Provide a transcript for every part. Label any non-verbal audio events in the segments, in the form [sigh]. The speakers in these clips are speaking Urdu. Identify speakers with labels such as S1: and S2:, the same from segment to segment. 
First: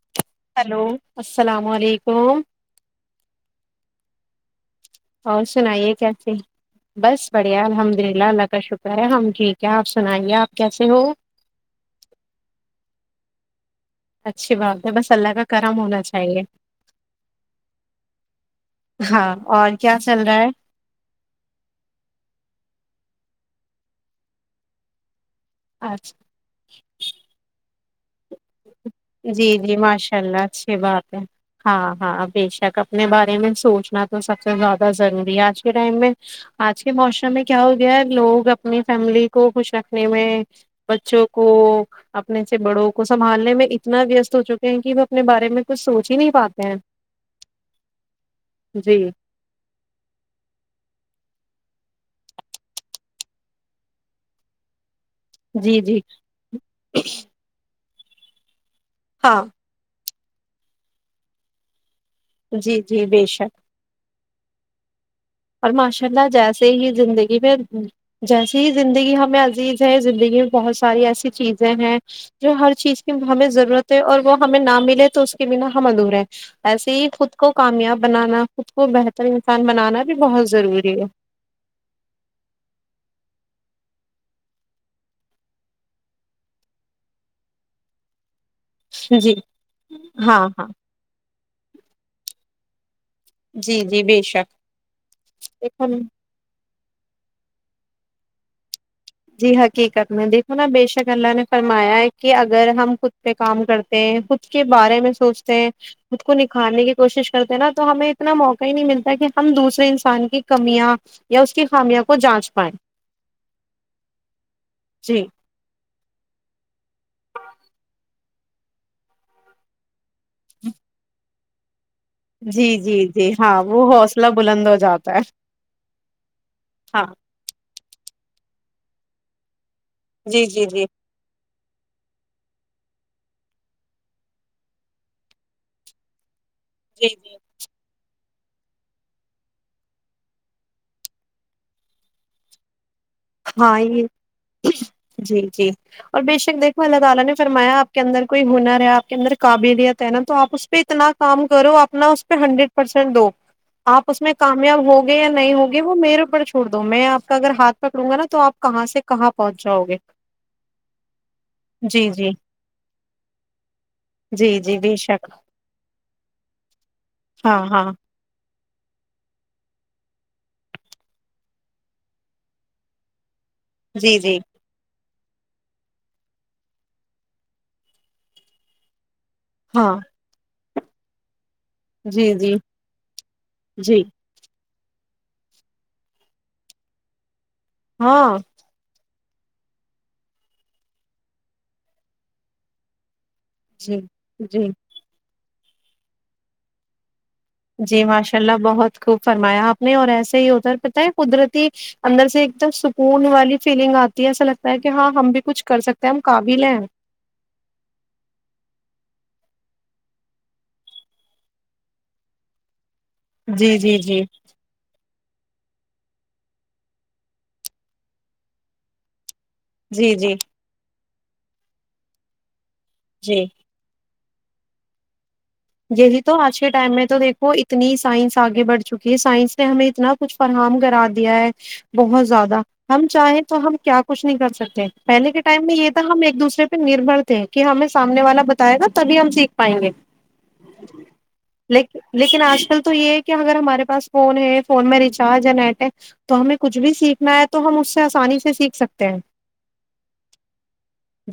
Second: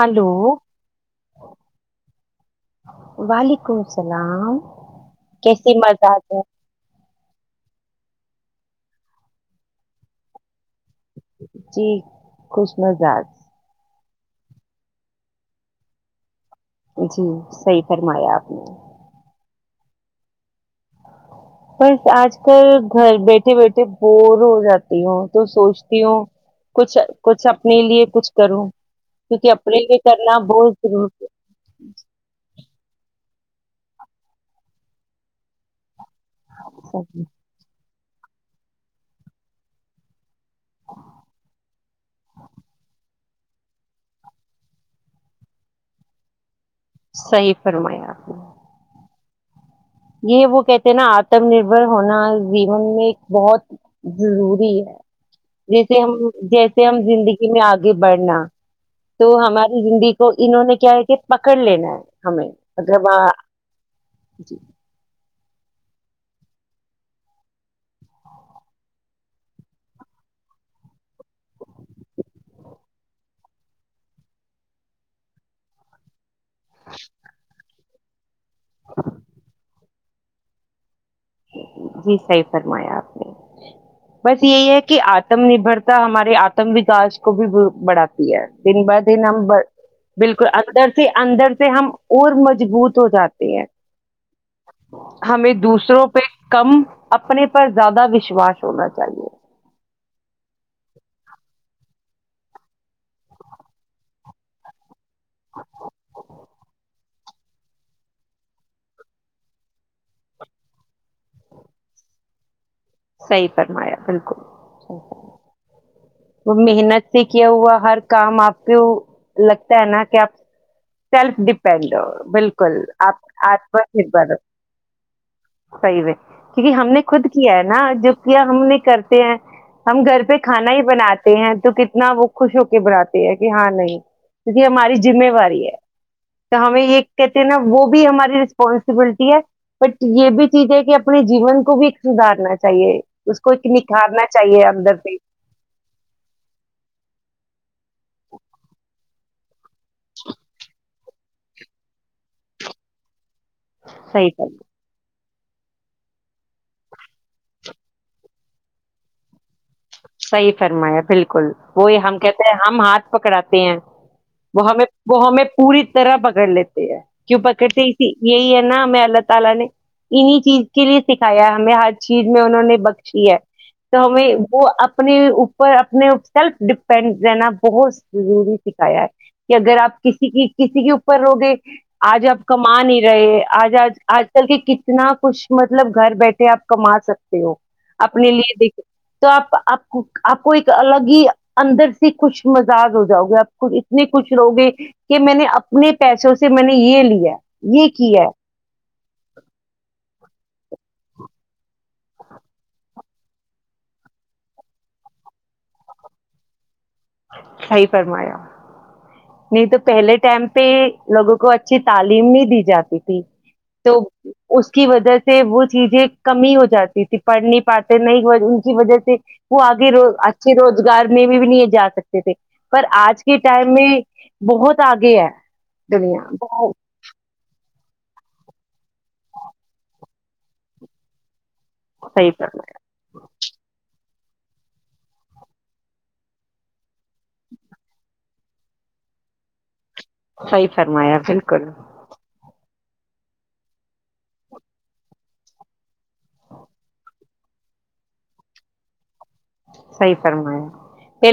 S1: ہلو
S2: ہیلو السلام علیکم
S1: ولیکم السلام
S2: اور
S1: کیسے
S2: سنائیے
S1: مزاج
S2: کیسے
S1: ہے
S2: بس بڑھیا ہم جب اللہ اللہ کا شکر ہے ہم ٹھیک ہے آپ سنائیے آپ کیسے ہو
S1: جی خوش مزج
S2: اچھی بات ہے بس اللہ کا کرم ہونا چاہیے
S1: جی صحیح فرمایا آپ نے
S2: ہاں اور کیا چل رہا ہے
S1: بس آج کل گھر بیٹھے بیٹھے بور ہو جاتی ہوں تو سوچتی
S2: آج
S1: ہوں کچھ کچھ اپنے لیے کچھ کروں کیونکہ
S2: جی جی
S1: اپنے لیے
S2: ماشاء
S1: کرنا
S2: اللہ
S1: بہت
S2: اچھی بات ہے
S1: ضروری
S2: ہاں ہاں بے شک اپنے بارے میں سوچنا تو سب سے زیادہ ضروری ہے آج کے ٹائم میں آج کے
S1: ہے.
S2: موسم میں کیا ہو لوگ اپنی فیملی کو خوش رکھنے میں بچوں کو اپنے سے بڑوں کو سنبھالنے میں اتنا ویست ہو چکے ہیں کہ وہ اپنے بارے میں کچھ سوچ ہی نہیں پاتے ہیں
S1: صحیح فرمایا آپ نے
S2: جی
S1: یہ وہ کہتے ہیں نا آتم نربھر ہونا جیون میں بہت ضروری ہے
S2: جی جی
S1: جیسے ہم جیسے ہم زندگی میں آگ گب بڑنا تو
S2: ہاں
S1: ہماری زندگی تو انہوں نے کیا ہے کہ پکڑ لینا ہے ہمیں
S2: جی جی
S1: اگرربہ
S2: بے شک
S1: جی
S2: اور ماشاء اللہ جیسے ہی زندگی میں جیسے ہی زندگی ہمیں عزیز ہے زندگی میں بہت ساری ایسی چیزیں ہیں جو ہر چیز کی ہمیں ضرورت ہے اور وہ ہمیں نہ ملے تو اس کے بنا ہم ادھورے ایسے ہی خود کو کامیاب بنانا خود کو بہتر انسان بنانا بھی بہت ضروری ہے
S1: جی صحیح فرمایا آپ نے بس یہی ہے کہ آتم نربرتا ہمارے آتم وکاس کو بھی بڑھاتی ہے دن ب دن
S2: جی
S1: ہم
S2: ہاں
S1: بالکل
S2: ہاں
S1: اندر سے اندر سے ہم اور م [unintelligible] ہو جاتی ہے
S2: جی جی بے شک
S1: ہمیں
S2: ایک ہم
S1: دوسروں کم اپنے پر زیادہ وشواس ہونا چاہیے
S2: جی حقیقت میں دیکھو نا بے شک اللہ نے فرمایا ہے کہ اگر ہم خود پہ کام کرتے ہیں خود کے بارے میں سوچتے ہیں خود کو نکھارنے کے کوشش کرتے ہیں نا تو ہمیں اتنا موقع ہی نہیں ملتا کہ ہم دوسرے انسان کی کمیاں یا اس کی خامیا کو جانچ پائیں
S1: صحیح فرمایا بالکل
S2: جی
S1: وہ محنت سے کیا ہوا ہر کام آپ کو لگتا ہے نا کہ آپ
S2: [inaudible]
S1: [inaudible]
S2: جی
S1: بالکل
S2: جی
S1: آپ
S2: جی ہاں
S1: آتم
S2: وہ حوصلہ
S1: نربر
S2: بلند ہو جاتا ہے
S1: صحیح ہے کیونکہ ہم نے
S2: ہاں
S1: خود کیا ہے نا جو کیا ہم نہیں کرتے ہیں ہم گھر پہ
S2: جی جی
S1: کھانا ہی
S2: جی
S1: بناتے ہیں تو کتنا وہ خوش ہو کے بناتی ہے کہ ہاں نہیں کیونکہ ہماری ذمہواری ہے تو ہمیں یہ
S2: جی جی
S1: کہتے ہیں نا وہ بھی ہماری پانسبلٹی ہے بٹ یہ بھی چیز ہے کہ اپنے جیون کو بھی ایک سدارنا چاہیے چاہیے اس کو ایک نکھارنا اندر سے
S2: جی جی اور بے شک دیکھو اللہ تعالی نے فرمایا کے اندر کوئی ہنر ہے آپ کے اندر قابلیت نا توآپ اس پہ اتنا کام کرو اپنا اس پہ ہنڈریڈ پرسینٹ دو آپ اس
S1: صحیح
S2: میں
S1: ہے
S2: کامیاب ہوگ یا نہیں ہوگے وہ میرے اوپر چھوڑ دو میں آپ اگر ہاتھ پکڑوں گا توپ کہاں سے کہاں پہنچ جاؤ گے
S1: صحیح فرمایا بالکل وہ
S2: جی
S1: ہم
S2: جی
S1: کہتے ہیں ہم ہاتھ پکڑاتے ہیں
S2: جی
S1: وہ
S2: جی
S1: ہمیں
S2: بے شک
S1: وہ ہمیں پوری طرح پکڑ لیتے ہیں کیوں
S2: ہاں
S1: پکڑتے
S2: ہاں
S1: اسی یہی ہے ہمیں اللہ تعالی نے انہیں چیز کے لیے سکھایا ہے ہمیں ہر چیز میں انہوں نے بخشی ہے تو
S2: جی
S1: ہمیں
S2: جی
S1: وہ آپ اپنے اوپر اپنے سیلف ڈیپینڈ رہنا بہت ضروری سکھایا ہے کہ اگر
S2: ہاں
S1: آپ کسی کی کسی کے اوپر ہوو گے آج
S2: جی
S1: آپ
S2: جی
S1: کما نہیں رہے آج آج
S2: جی
S1: آج کل کے کتنے اتنا کچھ مطلب گھر بیٹھے آپ کما سکتے ہو اپنے
S2: ہاں
S1: لیے دکھیں توآپ [inaudible] اپ کو ایک الگ ہی اندر سے کچھ مذاق ہو جاؤ گے [inaudible] اور
S2: جی
S1: اتنی خوش رہو
S2: جی
S1: گے کہ میں نے [unintelligible] اپنے پیسوں سے میں نے یہ لیا ہے [inaudible]
S2: جی
S1: کیا
S2: ماشاءاللہ بہت [unintelligible] خوب فرمایا اپ نے اور ایسے ہی ادھر پتہ ہے قدرتی اندر سے ایک تو سکون والی فیلنگ اتی ہے ایسا لگتا ہے کہ ہاں ہم بھی کچھ کر سکتے ہیں ہم قابل ہیں
S1: صحیح فرمایا نہیں تو پہلے ٹائم پہ لوگوں کو اچھی تعلیم نہیں دی جاتی
S2: جی
S1: تو
S2: جی جی
S1: اس کی وجہ وہ چیزیں کمی ہو جاتی تھی پڑھ نہیں پاتے نہیں ان کی وجہ سے [inaudible]
S2: جی جی
S1: [unintelligible] [unintelligible]
S2: جی
S1: [unintelligible] [unintelligible] صحیح
S2: [unintelligible]
S1: فرمایا
S2: [unintelligible] [unintelligible] [unintelligible] لیکن لیکن
S1: [unintelligible]
S2: [unintelligible]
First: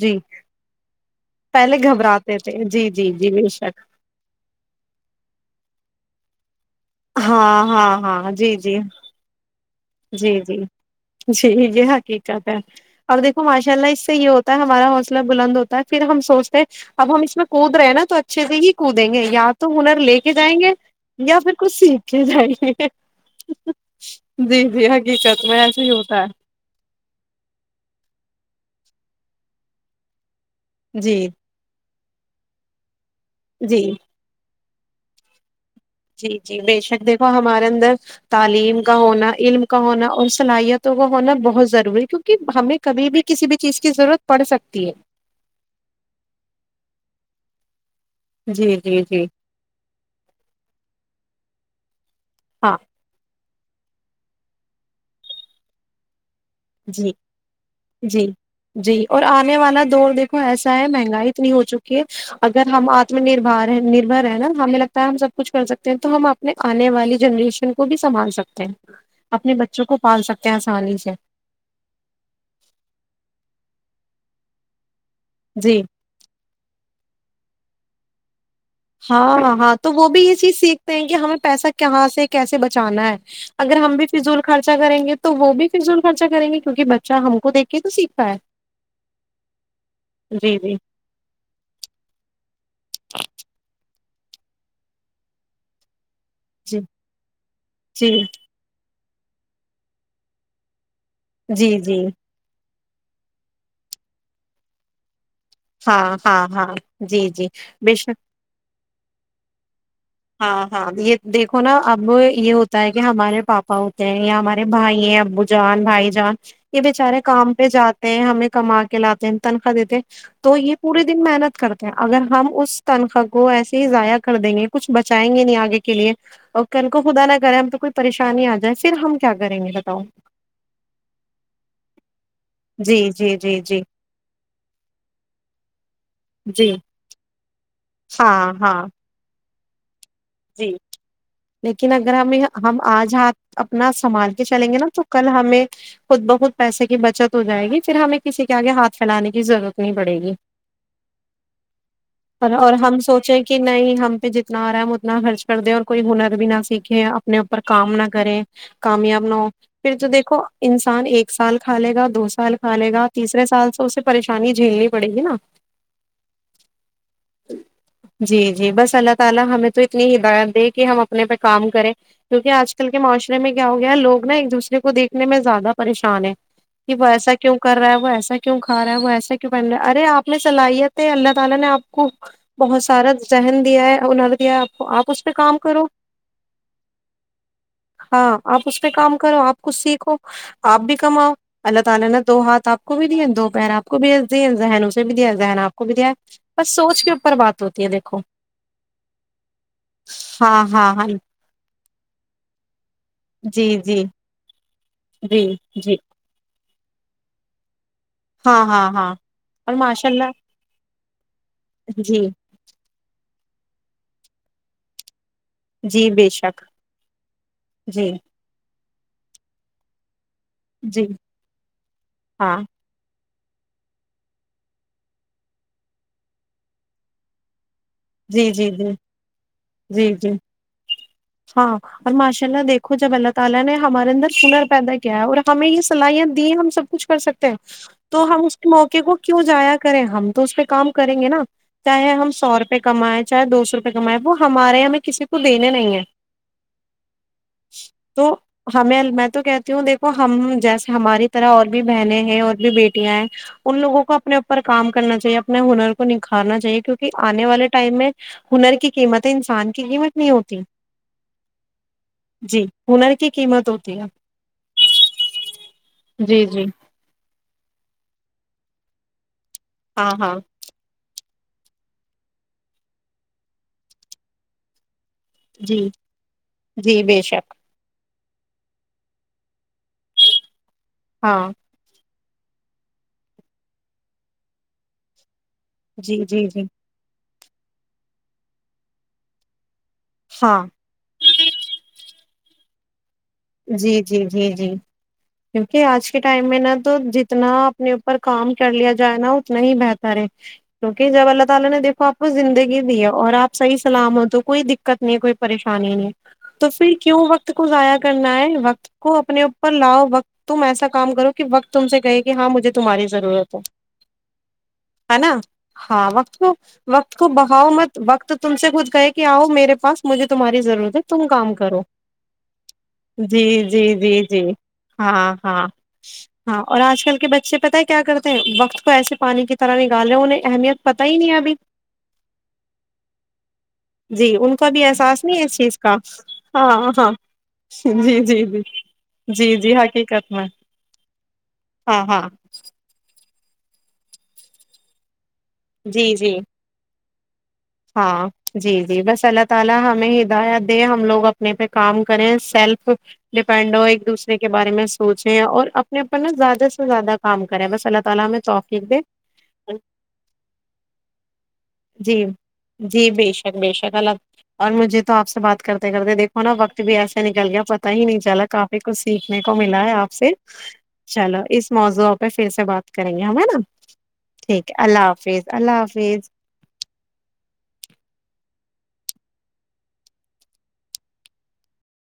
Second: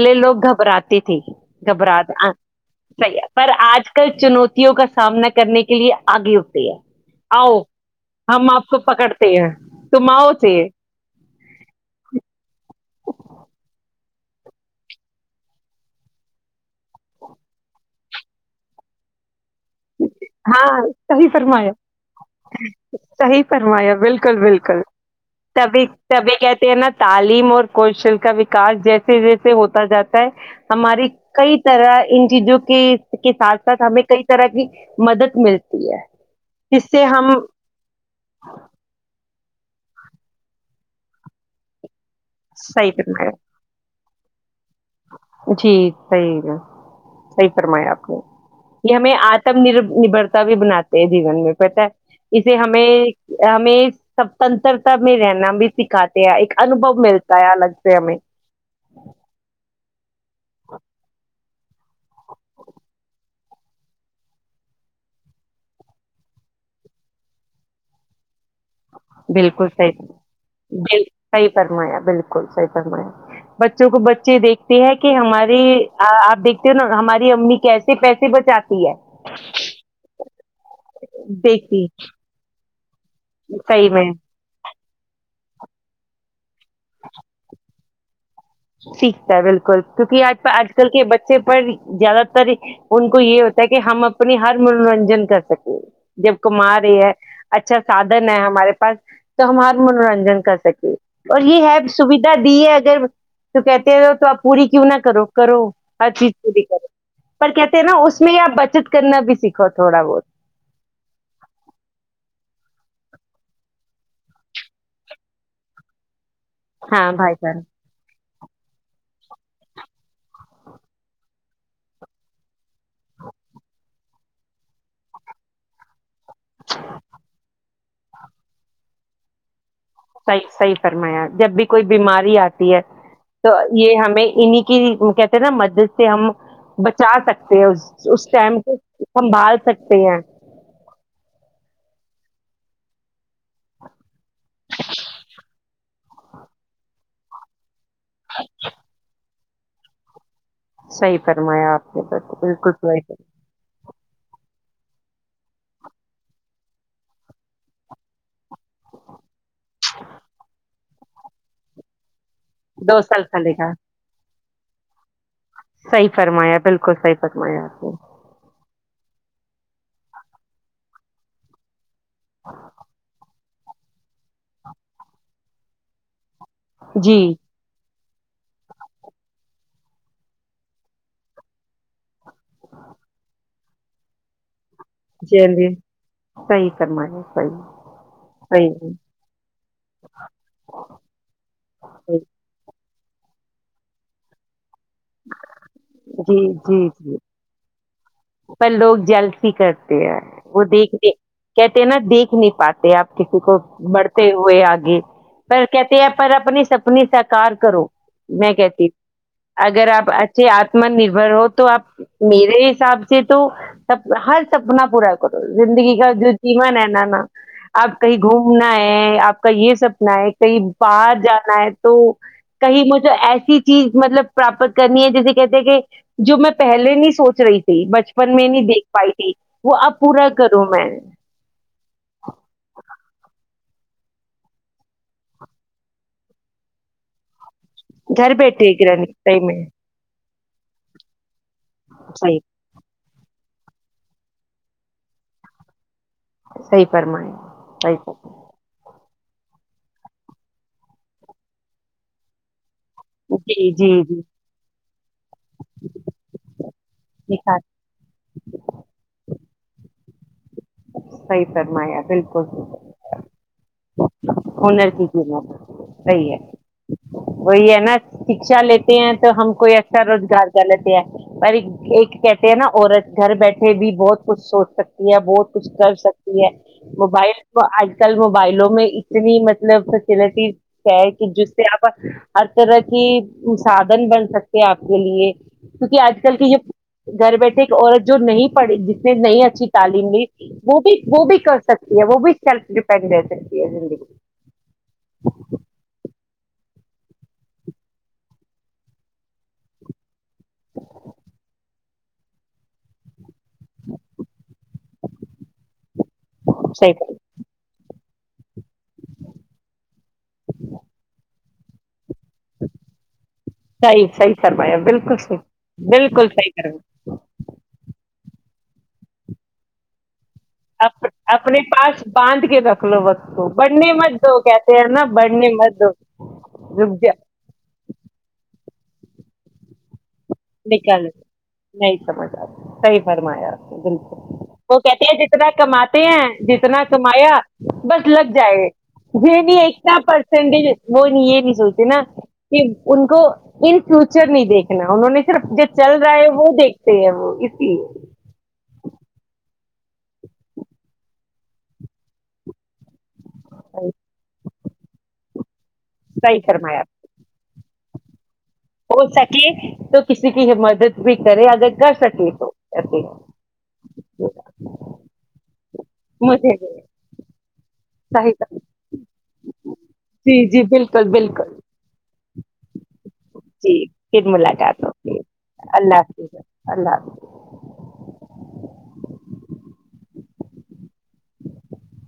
S2: جی پہلے گھبراتے تھے جی جی جی بے شک
S1: [unintelligible] آؤ ہم آپ کو پکڑتے ہیں تم آؤ سے
S2: [unintelligible] [unintelligible] گے یا پھر کچھ سیکھ
S1: [unintelligible]
S2: کے جائیں گے
S1: [unintelligible]
S2: جی جی حقیقت میں ایسے ہی ہوتا
S1: [unintelligible] [unintelligible] [unintelligible]
S2: ہے جی
S1: [unintelligible]
S2: جی
S1: [unintelligible]
S2: [unintelligible] [unintelligible] [unintelligible]
S1: [unintelligible]
S2: پڑ
S1: جس سے ہم صحیح فرمایا
S2: سکتے [unintelligible]
S1: جی صحیح ہے صی [unintelligible] فرمایے آپ
S2: جی
S1: یہ
S2: جی
S1: ہمیں
S2: جی
S1: آتم نر نبرتا بھی بناتے ہیں جیون میں پتا ہے اسے
S2: ہاں
S1: ہمیں ہمیں سوتنترتا میں رہنا بھی سکھاتا ایک انوبو
S2: جی
S1: ملتا ہے الگ سے ہمیں
S2: دڑ دیکھو ایسا ہے مہنگائی اتنی ہو چکی ہے اگر ہم آتم نربار ہے نربھر ہے نا ہمیں لگتا ہے ہم سب کچھ کر سکتے ہیں تو ہم اپنے آنے والی جنریشن کو بھی سنبھال سکتے اپنے
S1: بالکل
S2: بچوں کو
S1: صحیح
S2: پال سکتے ہیں آسانی
S1: بال
S2: سے
S1: صحیح فرمایا بالکل صحیح فرمایا بچوں کو بچے دیکھتے ہیں کہ ہماری
S2: جی
S1: آپ دیکھتی ہونا ہماری امی کیسے پیسے بچاتی ہے
S2: ہاں ہاں ہاں تو وہ بھی یہ چیز سیکھتے ہیں کہ ہمیں پیسہ
S1: دیکھتی
S2: کہاں سے کیسے بچانا چانا ہے اگر
S1: صحیح
S2: ہم بھی
S1: میں
S2: فضول خرچہ کریں گے تو تو وہ بھی فضول خرچہ کریں گے کیونکہ بچہ ہم کو دیکھ کے تو سیکھ ہاں
S1: ٹھیک کہا بالکل کیونکہ آج آج
S2: جی
S1: کل کے بچے پر زیادہ تر ان کو یہ ہوتا ہے کہ ہم اپنی ہر منورنجن کر سکیں جب کما
S2: جی
S1: رہی ہے اچھا
S2: جی
S1: سادھن ہے ہمارے پاس تو ہمارا منورنجن کر سکے اور یہ
S2: جی
S1: ہے
S2: جی
S1: سویدھا دی ہے ادھر تو کہتے ہے تو آپ پوری کیوں نہ کرو کرو ہر
S2: ہاں
S1: چیز
S2: ہاں
S1: خود ہی
S2: ہاں
S1: کرو
S2: جی جی
S1: پر کہتے ہیں
S2: بے
S1: نا
S2: شک
S1: اس میں آپ بچت کرنا بھی سیکھو تھوڑا بہت
S2: ہاں ہاں یہ دیکھو نا اب یہ ہو ہوتا ہے کہ ہمارے پاپا ہوتے ہیں یا ہمارے بھائی ہیں ابو جان بھائی جان یہ
S1: ہاں
S2: بےچارے
S1: بھائی
S2: کام
S1: جان
S2: پہ جاتے ہیں ہمیں کما کے لاتے ہیں تنخواہ دیتے ہیں تو یہ پورے دن محنت کرتے ہیں اگر ہم اس تنخواہ کو ایسے ہی ضائع کر دیں گے کچھ بچائیں گے نہیں آگے کے لیے اور کل کو خدا نہ کرے ہم کو کوئی پریشانی آ جائے پھر ہم کیا کریں گے تب
S1: صحیح صحیح فرمایا جب بھی کوئی بیماری آتی ہے
S2: جی جی
S1: تو
S2: جی جی
S1: یہ ہمیں انہیں کی کہتے ہیں نا مدد سے ہم
S2: جی
S1: بچا سکتے ہیں اس اس
S2: ہاں
S1: ٹائم پہ
S2: ہاں
S1: ہم پال سکتے ہیں
S2: جی لیکن اگر ہم ہم آج ہاتھ اپنا سنبھال کے چلیں گے نا تو کل ہمیں خود بخود پیسے کی بچت ہو جائے گی پھر ہمیں کسی کے آگے ہاتھ پھیلانے ضرورت نہیں پڑے گی
S1: صحیح فرمایا آپ نے
S2: اور
S1: بالکل
S2: اور ہم
S1: بالکل
S2: سوچیں کہ نہیں ہم جتنا آرہا ہے خرچ کر دے اور کوئی ہنر بھی نہ سیکھے اپنے اپر کام نہ کرے کامیاب نہ ہو پھر جو دیکھو انسان ایک سال کھا لے گا دو سال کھالے
S1: دو
S2: گا تیسرے
S1: چلے
S2: سال سے اسے پریشانی شانی جھیلنی پڑے گی نا
S1: صحی فرمایا بالکل صحی فرمایا آپ نے
S2: جی جی بس اللہ تعالی ہمیں تو اتنی ہدایت دے کہ ہم اپنے پہ کام کریں کیونکہ آج کل کے معاشم میں کیا ہو گیا ہے لوگ نا ایک دوسرے کویکھنے میں زیادہ پریشان ہیں کہ وہ
S1: جی
S2: ایسا کیوں کر رہا ہے وہ ایسا کیوں کھ رہا ہے وہ ایسا کیوں پہن رہا ہے ارے آپ نے صلاحیت ہے اللہ تعالی نے آپ کو بہت سارا ذہن دیا ہے ہنر دیا آپ اس پہ
S1: جی
S2: کام
S1: جی
S2: کرو
S1: صحیح فرمایا صحیح
S2: ہاں آپ اس پہ
S1: صحیح
S2: کام کرو آپ کچھ سیکھو آپ بھی کماؤ اللہ تعالی
S1: صحیح
S2: نے دو ہاتھ آپ کو بھی د دوپہر آپ کو بھی د ذن بھی دیا ذنا آپ کو بھی دیا ہے
S1: جی
S2: بس
S1: جی
S2: سوچ کے
S1: جی
S2: اوپر بات ہوتی ہے دیکھو
S1: پر لوگ جل کرتے ہیں وہ
S2: ہاں ہاں ہاں
S1: دیکھتے کہتے ہیں نا دیکھ نہیں پاتے آپ کسی کو
S2: جی جی
S1: بڑھتے ہوئے آگے
S2: جی
S1: پر
S2: جی
S1: کہتے ہیں پر اپنی سب اپنی سکار کرو میں
S2: ہاں
S1: کہتی
S2: ہاں
S1: ہ
S2: ہاں اور
S1: اگر آپ
S2: ماشاء اللہ
S1: اچھے آتم نربر ہو تو آپ
S2: جی
S1: میرے حساب تو ہر سپنا پورا زندگی
S2: جی
S1: کا
S2: بے
S1: جو
S2: شک
S1: جیمن ہے نا نا آپ
S2: جی
S1: کہیں گھومنا ہے آپ کا یہ سپنا ہے کہیں
S2: جی
S1: باہر جانا ہے تو
S2: ہاں
S1: کہیں مجھے ایس چیز مطلب پراپت کرنی ہے جیسے کہتے کہ جو میں پہلے نہیں سوچ رہی تھی بچپن میں
S2: جی
S1: نہیں
S2: جی
S1: دیکھ
S2: جی
S1: پائی تھی وہ اب
S2: جی
S1: پورا
S2: جی
S1: کروں میں
S2: ہاں اور ماشاء اللہ دیکھو جب اللہ تعالی نے ہمارے اندر سنر پیدا کیا ہے اور ہمیں یہ س صلاحیت دی ہم سب کچھ کر سکتے تو
S1: گھر
S2: ہم اس
S1: بیٹھے ایک
S2: موقع
S1: رہنے
S2: کو
S1: صحیح
S2: کیوں
S1: میں
S2: جایا کریں ہم تو اس پہ کام کریں گے نا چاہے ہم
S1: صحیح
S2: سو روپے کمائے چاہے دو سو روپئے کمائے وہ ہمارے یہاںیں کسی کو دینے نہیں ہیں
S1: صحی فرمائ صحی فم
S2: تو ہمیں میں تو کہتی ہوں دیکھو ہم جیسے ہماری طرح اور بھی بہنیں ہیں اور بھی بیٹاں
S1: جی
S2: ان
S1: جی
S2: لوگوں کو
S1: جی
S2: اپنے اوپر کام کرنا چاہیے اپنے ہنر کو نکھارنا چاہیے کیونکہ
S1: جی،
S2: آنے والے ٹائم میں ہنر کی قیمتیں انسان کی قیمت نہیں ہوتی
S1: صحیح فرمایا بالکل
S2: جی ہنر کی قیمت ہوتی ہے
S1: ہنر کی قیمت صحیح ہے
S2: جی جی
S1: وہی ہے نا شکشا لی تی ہیں تو ہم کوئی اچھا
S2: ہاں ہاں
S1: روزگار کر لیتے ہے پر ایک کہتے ہیں نا عورت گھر بیٹھے بھی بہت کچھ سوچ سکتی ہے کچھ
S2: جی
S1: کر سکتی ہے
S2: جی بے
S1: موبائل
S2: شک
S1: کو آج کل موبائلوں میں اتنی مطلب فیسلٹیز پیر کی جس
S2: ہاں
S1: سے آپ ہر طرح کی سادھن بن سکتے آپ کے لیے کیونکہ آج
S2: جی
S1: کل
S2: جی
S1: کی
S2: جی
S1: جو گھر بیٹھے ایک عورت جو نہیں پڑھی جس نے نہیںئی اچھی تعلیم
S2: ہاں
S1: وہ بھی وہ بھی کر سکتی ہے وہ بھی سیلف ڈیپینڈنٹ
S2: جی جی جی جی کیونکہ آج کے ٹائم میں نا تو جتنا اپنے اوپر کام کر لیا جائے نا اتنا ہی بہتر ہے کیونکہ جب اللہ تعالہ نے دیکھو آپ کو زندگی دی ہے اور آپ صحیح اسلام میں تو کوئی دقت نہیں ہے کوئی پریشانی نہیں تو پھر
S1: صحیح
S2: کیوں وقت کو ضائع کرنا ہے وقت کو اپنے اوپر لاؤ وقت تم ایسا کام کرو کہ وقت تم سے کہے کہ ہاں مجھے تمہاری ضرورت ہے
S1: صحیح صحیح فرمایا بالکل
S2: ہے نا
S1: صحیح
S2: ہاں
S1: بالکل
S2: وقت
S1: صحیح
S2: کو
S1: فرمایا
S2: وقت کو بہاؤ مت وقت تو تم سے خود کہئے کہ آؤ میرے پس مجھے تمہاری ضرورت ہے تم کام
S1: اپنے
S2: کرو
S1: پاس باند کے رکھ لو وقت
S2: جی
S1: کو
S2: جی
S1: بڑھنے
S2: جی
S1: مت دو
S2: جی
S1: کہتے ہیں نا
S2: ہاں
S1: بڑھنے
S2: ہاں
S1: مت دو
S2: ہاں اور
S1: رک
S2: آج
S1: جا
S2: کل کے بچے پتا ہے کیا کرتے ہیں وقت کو ایسے پانی کی طرح نکال رہے ہیں انہیں اہمیت پتہ
S1: نکل
S2: ہی نہیں ہے ابھی
S1: نہیں سمجھ آتا صحیح فرمایا آپ نے
S2: جی ان کو
S1: بالکل وہ
S2: بھی
S1: کہتے
S2: احساس
S1: ہیں
S2: نہیں ہے
S1: جتنا
S2: اس چیز کا
S1: کماتے ہیں جتنا
S2: ہاں ہاں
S1: کمایا بس
S2: جی
S1: لگ
S2: جی جی
S1: جائے یہ
S2: جی
S1: نہیں
S2: جی
S1: کتنا
S2: حقیقت میں
S1: پرسینٹیج وہ یہ نہیں سوچتے نا
S2: ہاں ہاں
S1: کہ ان کو ان فیوچر نہیں دیکھنا انہوں نے صرف جو چل
S2: جی
S1: رہا ہے
S2: جی
S1: وہ دیکھتے ہیں وہ اسی لیے
S2: ہاں جی جی بس اللہ تعالی ہمیں ہدایت دیں ہم لوگ اپنے پہ کام کریں سیلف ڈپینڈ ہو
S1: صحیح
S2: ایک دوسرے کے بارے میں سوچیں اور اپنے اوپر نا
S1: صحیح
S2: زیادہ
S1: فرمایا
S2: سے زیادہ کام کریں بس اللہ تام [unintelligible]
S1: ہو سکے تو کسی کی ہم مدد بھی کرے اگر کر
S2: جی
S1: سکے تو ایسے
S2: جی بے شک بے شک الگ اور مجھے تو آپ سے بات کرتے کرتے دیکھو نا وقت بھی ایسے نکل گیا پتتا ہی نہیں
S1: صحیح
S2: چلا
S1: صحیح
S2: کافی کچھ سیکھنے کو ملا ہے آپ سے
S1: جی جی بالکل
S2: چلو
S1: بالکل
S2: اس موضوع پہ پھر سے بات کریں گے ہم ہے نا
S1: جی پھر
S2: ٹھیک ہے
S1: ملاقات
S2: اللہ
S1: ہوگی
S2: حافظ اللہ حافظ